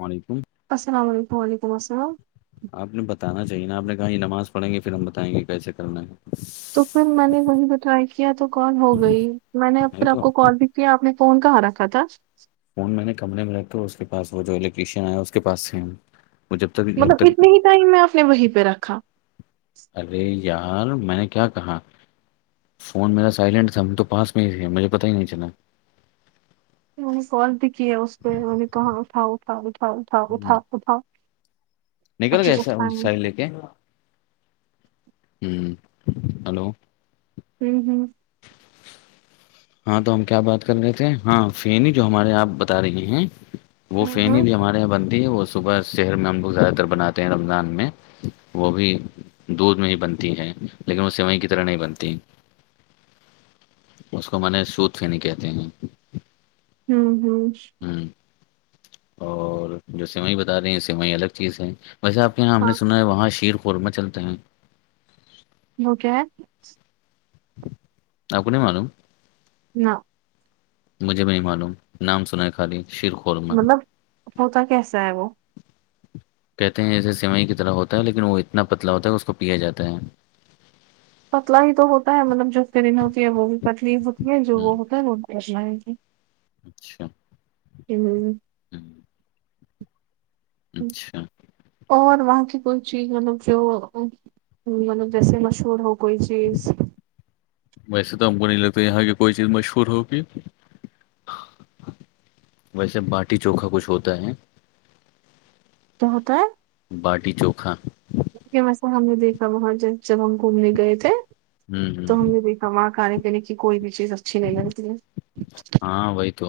وعلیکم السلام علیکم و علیکم السلام- آپ نے بتانا چاہے نا آپ نے کہا یہ نماز پڑھیں گے پھر ہم بتائیں گے کیسے کرنا ہے- تو پھر میں نے وہی پی ٹرائی کیا تو کول ہو گئی میں نے اب پھر نہیں آپ تو کو کال بھی- کیا آپ نے فون کہاں رکھا تھا فون میں نے کمرے میں رکھ کے اس کے پاس وہ جو الیکٹریشین ایا اس کے پاس سیم- مطلب اتنے ہی ٹائم میں آپ نے وہیں پہ رکھا- ارے یار میں کیا کہا- فون میرا سائلنٹ تھا ہم تو پاس میں ہی تھے مجھے پتا ہی نہیں چلا- انہوں نے کال بھی کیا اس نے انہ نے کہاں ہ اٹھاؤ-اٹھاؤ-اٹھاؤ-اٹھاؤ-اٹھاؤ-اٹھاؤ- [inaudible] نکل گئے سر سہ لے کے- ہوں، ہیلو- ہوں-ہوں ہاں تو ہم کیا بات کر رہے تھے ہاں فینی جو ہمارے آپ بتا رہی ہیں- وہ فین ہوں بھی ہمارے یہاں بن وہ صبح شہر میں ہم لوگ زیادہ تر بناتے ہیں رمضان میں وہ بھی- دودھ میں ہی بنتی ہیں لیکن وہ سیوائی کی طرح نہیں بنتی- اس کو ما نے سوت فینی کہتے ہیں- ہوں-ہوں ہاں اور جو سوائے بتا رہے ہیں سوائے الگ چیز ہے- ویسے آپ کے یہاں ہم نے ہاں سنا ہے وہاں شیر قورمہ چلتے ہیں- وہ کیا ہے اپ کو نہیں معلوم- نہ مجھے بھی نہیں معلوم نام سنا ہے خالی شیرک- مطلب ہوتا کیسا ہے وہ- کہتے ہیں جیسے سیوائی کی طرح ہوتا ہے لیکن وہ اتنا پتلا ہوتا ہے کہ اس کو پیا جاتا ہے- پتلا ہی تو ہوتا ہے مطلب جو فرین ہوتی ہے وہ بھی پتلی ہوتی ہے جو ہ وہ ہوتا ہے وہ بھی پتلا ہے اچھا ہ ہ اچھا اور وہاں کی کوئی چیز مطلب جو مطلب جیسے مشہور ہو کوئی چیز ویسے تو ہم کو نہیں لگتے یہاں کی کوئی چیز مشہور ہوگی ویسے باٹی چوکھا کچھ ہوتا ہے کیا ہوتا ہے باٹی چوکھا ھیک ہے ویسے ہم نے دیکھا وہاں ج جب ہم گھومنے گئے تھے ہوں ہوں تو ہم نے دیکھ ہماں کھانے پینے کی کوئی بھی چیز اچھی نہیں رہتی ہاں وہی تو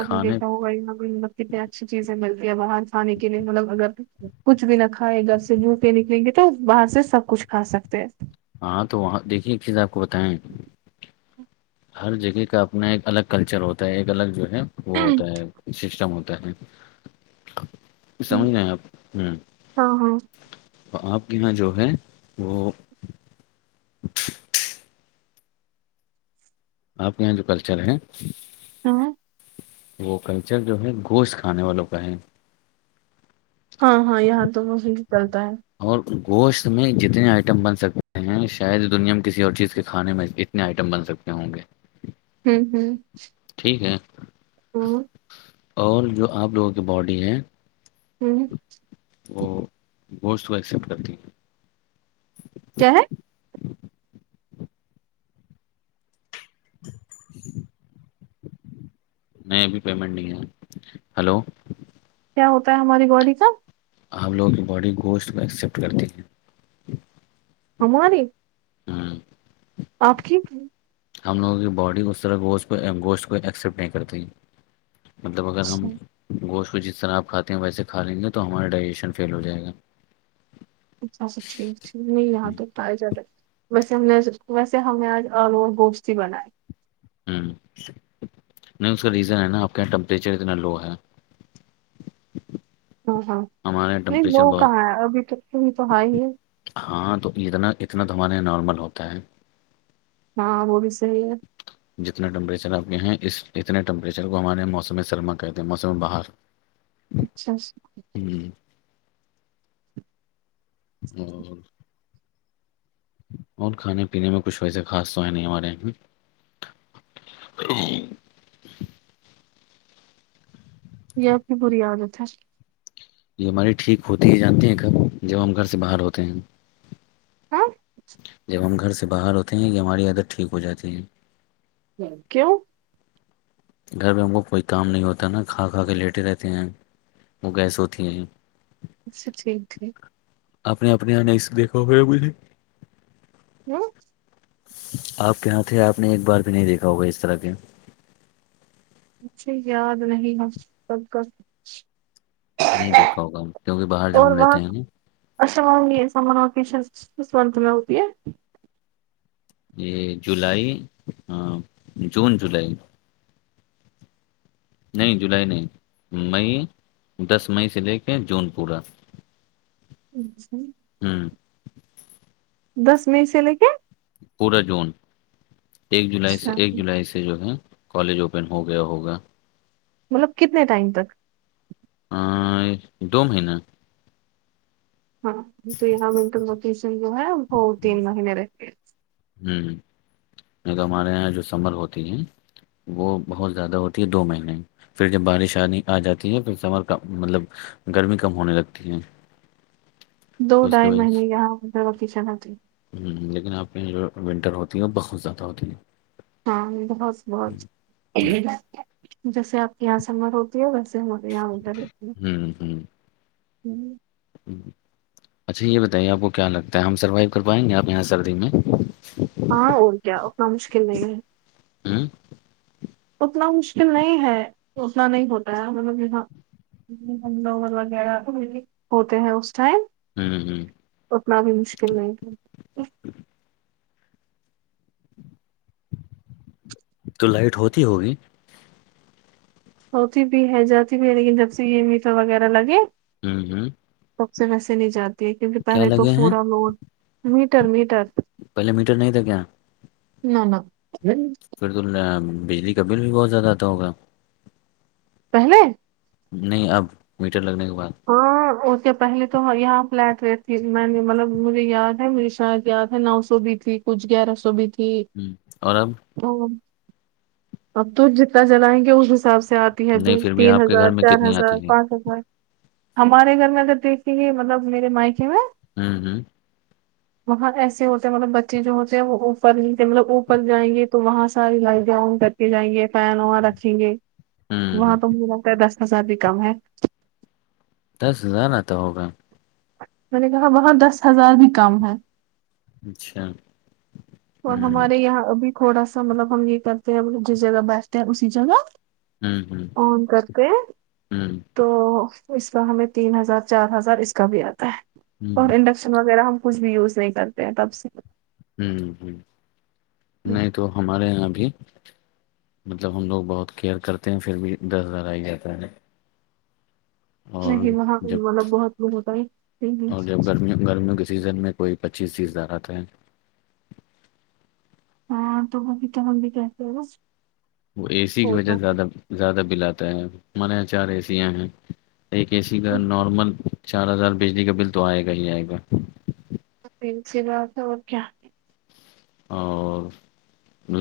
آپ نے دیکھا ہوگا کتنے اچھی چیزیں ملتی ہیں باہر کھانے کے لیے مطلب اگر کچھ بھی نہ کھائے گھر سے بھوکے نکلیں گے تو باہر سے سب کچھ کھا سکتے ہیں ہاں تو وہاں دیکھیے کز آپ کو بتائیں ہر جگہ کا اپنا ایک الگ کلچر ہوتا ہے ایک الگ جو ہے وہ ہیں ہوتا ہے سسٹم ہوتا ہے سمجھ رہ آپ ہوں ہاں ہاں تو آپ کے ن جو ہے وہ [inaudible] آپ کے یہاں جو کلچر ہے ہوں وہ کلچر جو ہے گوشت کھانے والوں کا ہے ہاں ہاں یہاں تو وہ چلتا ہے اور گوشت میں جتنے آئٹم بن سکتے ہیں شاید دنیا میں کسی اور چیز کے کھانے میں آئٹم بن سکتے ہوں گے ہوں ہوں ٹھیک ہے ہوں اور جو آپ لوگوں کی باڈی ہیں ہوں وہ گوشت تو ایکسپٹ کرتی کیا ہے [inaudible] نہیں ابھی پیمنٹ نہیں اہی ہلو کیا ہوتا ہے ہماری باڈی کا آ ہم لوگوں کی باڈی گوشت کو ایکسیپٹ کرتے ہیں ہماری ہاں آپ کی ہم لوگوں کی باڈی اسس طرح گوشت کو گوشت کو ایکسیپٹ نہیں کرتی مطلب اگر ہم اچھا گوشت کو جس طرح آپ کھاتے ہیں ویسے کھا لیں گے تو ہمارا ڈائجیشن فیل ہو جائے گا [unintelligible] ویسے ہم نے ویسے ہمیں نے آج آلو اور گوشت ہی بنائے ہوں نہیں اس کا ریزن ہے نا آپ کے یہاں ٹمپریچر اتنا لو ہے ہاں ہاں ہمارے یہاں نہیں ٹمپریچر لو بہت کہاں ہے ابھی تک تو حاھی ہی ہے ہاں تو اتنا اتنا تو ہمارے یہاں نارمل ہوتا ہے ہاں وہ بھی صحیح ہے جتنا ٹمپریچر آپ کے ہیں اس اتنے ٹمپریچر کو ہمارے موسم سرما کہتے ہیں موسم بہار اچھا ہوں [inaudible] اور کھانے پینے میں کچھ ویسے خاص تو ہے نہیں ہمارے یہ یہ آپ کی بری عادت ہے یہ ہم ہماری ٹھیک ہوتی ہے جانتی ہیں کب جب ہم گھر سے باہر ہوتے ہیں ہاں جب ہم گھر سے باہر ہوتے ہیں یہ ہماری عادت ٹھیک ہو جاتی ہے ہ کیوں گھر پہ ہم کو کوئی کام نہیں ہوتا نا کھا کھا کے لیٹے رہتے ہیں وہ گیس ہوتی ہیں اچھا ٹھیک ہےٹھیک اپ نے اپنے یہاں نہیں دیکھا ہو ہے بے ہوں آپ کے ہاںھ آپ نے ایک بار بھی نہیں دیکھا ہوگا اس طرح کے مجھے یاد نہیں ہے سب کا نہیں دیکھا ہوگا ہم کیونکہ باہر جو ہم اور رہتے وہاں ہیں نا [unintelligible] یہ جولائی ہاں جون جولائی نہیں جولائی نہیں مئی دس مئی سے لے کے جون پورا اچھا ہوں دس میں سے لے کے پورے جون ایک جولائی سے اچھا ایک جولائی سے یہ جو ہے کالج اوپن ہو گیا ہوگا مطلب کتنے ٹائم تک دو مہینے ہاں تو یہاں ونٹر وکییشن جو ہے وہ تین مہینے رہ گے ہ ہ نہیں تو ہمارے یہاں جو سمبر ہوتی ہیں وہ بہت زیادہ ہوتی ہے دو مہینے پھر جب بارش آ آ جاتی ہے پھر سمر مطلب گرمی کم ہونے لگتی ہے دو تو اس کی ڈھائی وجہ سے مہینے یہاں وکییشن ہوتی ہے ہ لیکن آپ کے یہاں جو ونٹر ہوتی ہیں بہت زیادہ ہوتی ہیں ہاں بہت بہت جیسے آپ کے یہاں سمر ہو ہوں ہ [unintelligible] اچھا یہ بتائیے آپ کو کیا لگتا ہے ہم سروائیو کر پائیں گے آپ یہاں سردی میں ہاں اور کیا اتنا مشکل نہیں ہے ہ اتنا مشکل نہیں ہے اتنا نہیں ہوتا ہے مطلب یہاں ہم لوگ وغیرہ ہوتے ہیں اس ٹائم ہ ہ اتنا بھی مشکل نہیں ہے تو لائٹ ہوتی ہوگی ہوتی بھی ہے جاتی بھی ہے لیکن جب سے یہ میٹھا وغیرہ لگے- ہوں-ہوں سب سے ویسے نہیں جاتی ہے کیونکہ پہلے تو لگے ہیں سورا لوڈ میٹر میٹر پہلے میٹر نہیں تھا کیا نہ نہ پھر تو بجلی کا بل بھی بہت زیادہتا ہوگا- پہلے نہیں اب میٹر لگنے کے بعد ہاں ا کیا پہلے تو یہاں فلیٹ ریٹ تھی میں نے مطلب مجھے یاد ہے مجھے شاید یاد ہے نو سو بھی تھی- کچ گ ر سوب ہ اور اب- او اب تو جتنا چلائیں گے اس حساب سے- آتی ہے تو نہیں پھر بھی تین آپ کے ہزار گھر میں چار کتنی ہزار آتی ہے پانچ ہزار- ہمارے گھر میں اگر دیکھتے ہیں مطلب میرے مائکی میں- [unintelligible] [inaudible] وہاں ایسے ہوتے ہیں مطلب بچے جو ہوتے ہیں وہ اوپر ہی مطلب اوپر جائیں گے تو وہاں ساری لائی جاؤں گ کے جائیں گے فین واں رکھیں گے ہوں وہاں ہوں تو مجھے لگتا ہے دس ہزار بھی کم ہے- دس ہزارہ تو ہوگا میں نے کہا وہاں دس ہزار بھی کم ہے- اچھا اور ہوں ہمارے یہاں ابھی تھوڑا سا مطلب ہم یہ کرتے ہیں مب جس جگہ بیٹھتے ہیں اسی جگہ- ہمم فون کر کے تو اس کا ہمیں تین ہزار چار ہزار اس- کا بھی آتا ہے اور انڈکشن وغیرہ ہم کچھ بھی یوز نہیں کرتے ہیں تب سے- ہوں ہ نہیں تو ہمارے یہاں ابھی- مطلب ہم لوگ بہت کیئر کرتے ہیں پھر بھی دس ہزار آ ہی جاتا ہے- اور نہیں وہاں جب مطلب بہت لوگ اور جب ہوتا- گرمیوں گرمیوں کے سیزن میں کوئی پچیس چیزہ آتا ہے- ہاں تو وہ بھی تو ہم بھی کیاس وہ اے سی کی وجہ سے زیادہ زیادہ بل آتا ہے ہمارے یہاں چار اے سیاں ہیں- ایک اے سی کا نارمل چار ہزار بجلی کا بل تو آئے گا ہی آئے گا- سی باتات اور کیا- اور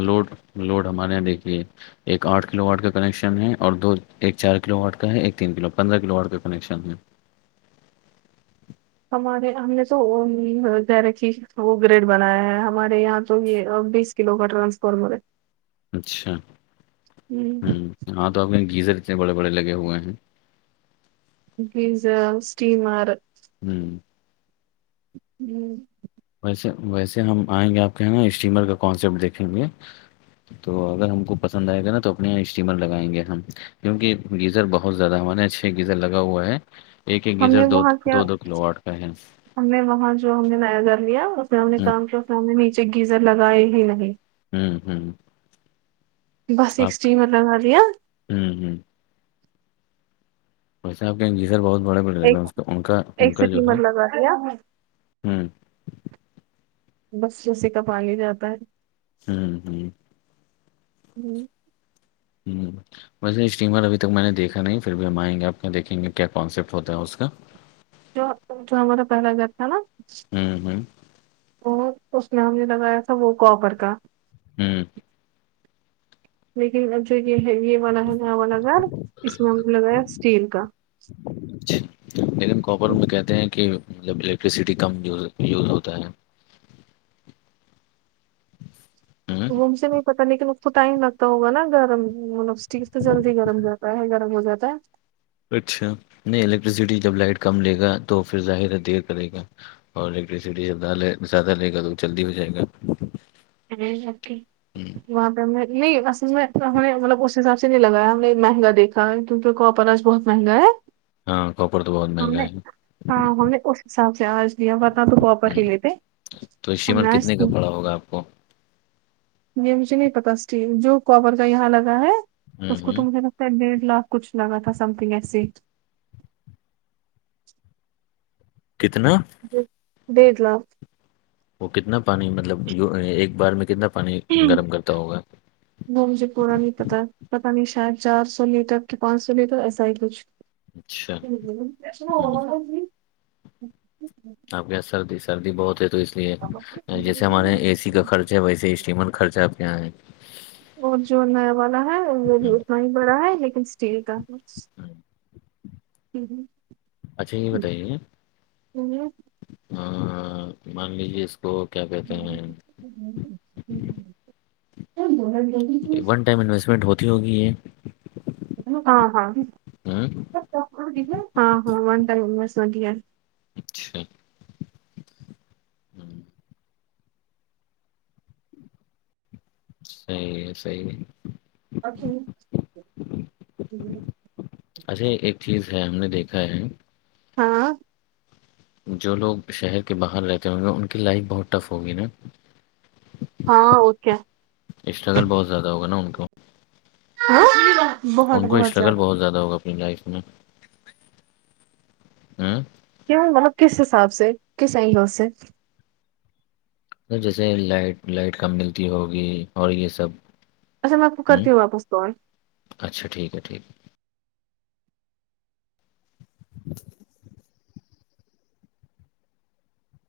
لوڈ لوڈ ہمارے یہاں دیکھی ہے- ایک آٹھ کلو واٹ کا کنکشن ہے اور دو ایک چار کلو واٹ کا ہے ایک تین کلو پندرہ کلو واٹ کا کنیکشن ہے- ہمارے ہم نے تو گیری وہ گریڈ بنایا ہے ہمارے یہاں تو یہ بی- کوگ کاٹرانسفارمر ہے اچھا ہ ہے ہاں تو آپ کےاں گیزر اتنے بڑے بڑے لگے ہوئے ہیں- ڈیزل اسٹیمر [inaudible] [inaudible] ویسے ویسے ہم آئیں گے آپ کے نا اسٹیمر کا کانسپٹ دیکھیں گے- تو اگر ہم کو پسند آئے گا نا تو اپنے یہاں اسٹیمر لگائیں گے ہم کیونکہ گیزر بہت زیادہ ہمارے اچھے گیزر لگا ہوا ہے- ایک-ایک ہم ادھر نے دو وہاں کیا دو کلوٹ کا ہے- ہم نے وہاں جو ہم نے نیا گھر لیا اس میں ہم نے ہ کام کیا اس میں ہم نے نیچے گیزر لگائے ہی نہیں- ہوں-ہوں بس ایک اسٹیٹیمر بن رہیا ہوں-ہوں وی صاحب کہ جی سر بہت بڑے بڈ لگ رہا ایک اس کا ان کا ان ایک کا جو ہے اسٹیمر لگا دیا ہوں بس اسی کا پا ہی جاتا ہے- [unintelligible] [inaudible] [unintelligible] ویسے اسٹیمر اھی تک میں نے دیکھا نہیں پھر بھی ہم آئ گے آپ دیکھیں گے کیا کانسپٹ ہوتا ہے اس کا- جو-جو ہمارا پہلا گھر تھا نا- ہوں ہوں وہ اس میں ہم نے لگایا تھا وہ کوپر کا- ہوں لیکن اب جو یہ ہے یہ والا ہے ن والا گار اس میں ہم نے لگایا اسٹیل کا- اچھا لیکن کاپر میں کہتے ہیں کہ مطلب الیکٹریسٹی کمیز یوز ہوتا ہے- ہوں وہ مج سے نہیں پتا نہیں کہ تو ٹائم لگتا ہوگا نا گرم مطلب اسٹیف تو جلدی گرم جاتا ہے گرم ہو جاتا ہے- اچھا نہیں الیکٹریسٹی جب لائٹ کم لے گا تو پھر ظاہر ہے دیر کرے گا- اور الیکٹریسٹی جب نہ زیادہ لے گا تو وہ جلدی ہو جائے گا- ہ اوکے وہاں پہ ہمیں نہیں اصل میں ہم نے مطلب اس حساب سے نہیں لگایا ہم نے مہنگا دیکھا ہے کیونکہپراج بہت مگو ہاں کو پرڑ تو بہت- ہم مہنگا نے ہے ہاں ہم نے اس حساب سے آج لیا ب تھا تو وہاپر ہی لیتے- ہم تویمن نے آج کتنے کا پڑا ہوگا آپ کو- یہ مجھے نہیں پتا اسٹیک جو کاپر کا یہاں لگا ہے اس ہوں کو تو ہوں مجھے- ر ڈیڑھ لاکھ کچھ لگا تھا سم تھنگ ایسے- کتنا- ڈیڑھ لاکھ- وہ کتنا پانی مطلب ایک بار میں کتنا پانی گرم کرتا ہوگا- وہ مجھے پورا نہیں پتا پتا نہیں شاید چار سو لیٹر کہ پانچ سو لیٹر ایسا ہی کچھ- ج اچھا- ج پس میں ہو ہوں ہوی- آپ کے یہاں سردی سردی بہت ہے تو اس لیے جیسے ہمارے یہاں اے سی کچھ کا خرچ- جب ویسے اسٹیمن خرچہ کیا ہے- اور جو نیا والا ہے بھی ہوں، اتنا ہی بڑا ہے لیکن- ٹھیک ہے ہوں۔ ہ ہ اچھا یہ بتائیے- ہی ہاں-ہاں مان لیجیے اس- اوکے ا کیا بول گ ون ٹائم انویسٹمنٹ ہوتی ہوگی یہ- ہاں-ہاں، ہاں ہاں-ہاں منتا بس ویا- اچھا ہ صحیح ہے صحیح ہے اھی ہ [inaudible] اچھا ہے ایک چیز ہے ہم نے دیکھا ہے ہاں جو لوگ شہر کے باہر رہتے ہوں گے ان کی لائف بہت ٹف ہوگی نا ہاں اور کیا اسٹرگل بہت زیادہ ہوگا نا ان کو ہاں [inaudible] ان کو اسٹرگل بہت زیادہ ہوگا اپنی لائف میں ہوں کیا ہے مطلب کس حساب سے کس اینگل سے جیسے لائٹ لائٹ کم ملتی ہوگی اور یہ سب اچھا میں آپ کو کرتی ہوں واپس کال اچھا ٹھیک ہے ٹھیک ہے [inaudible]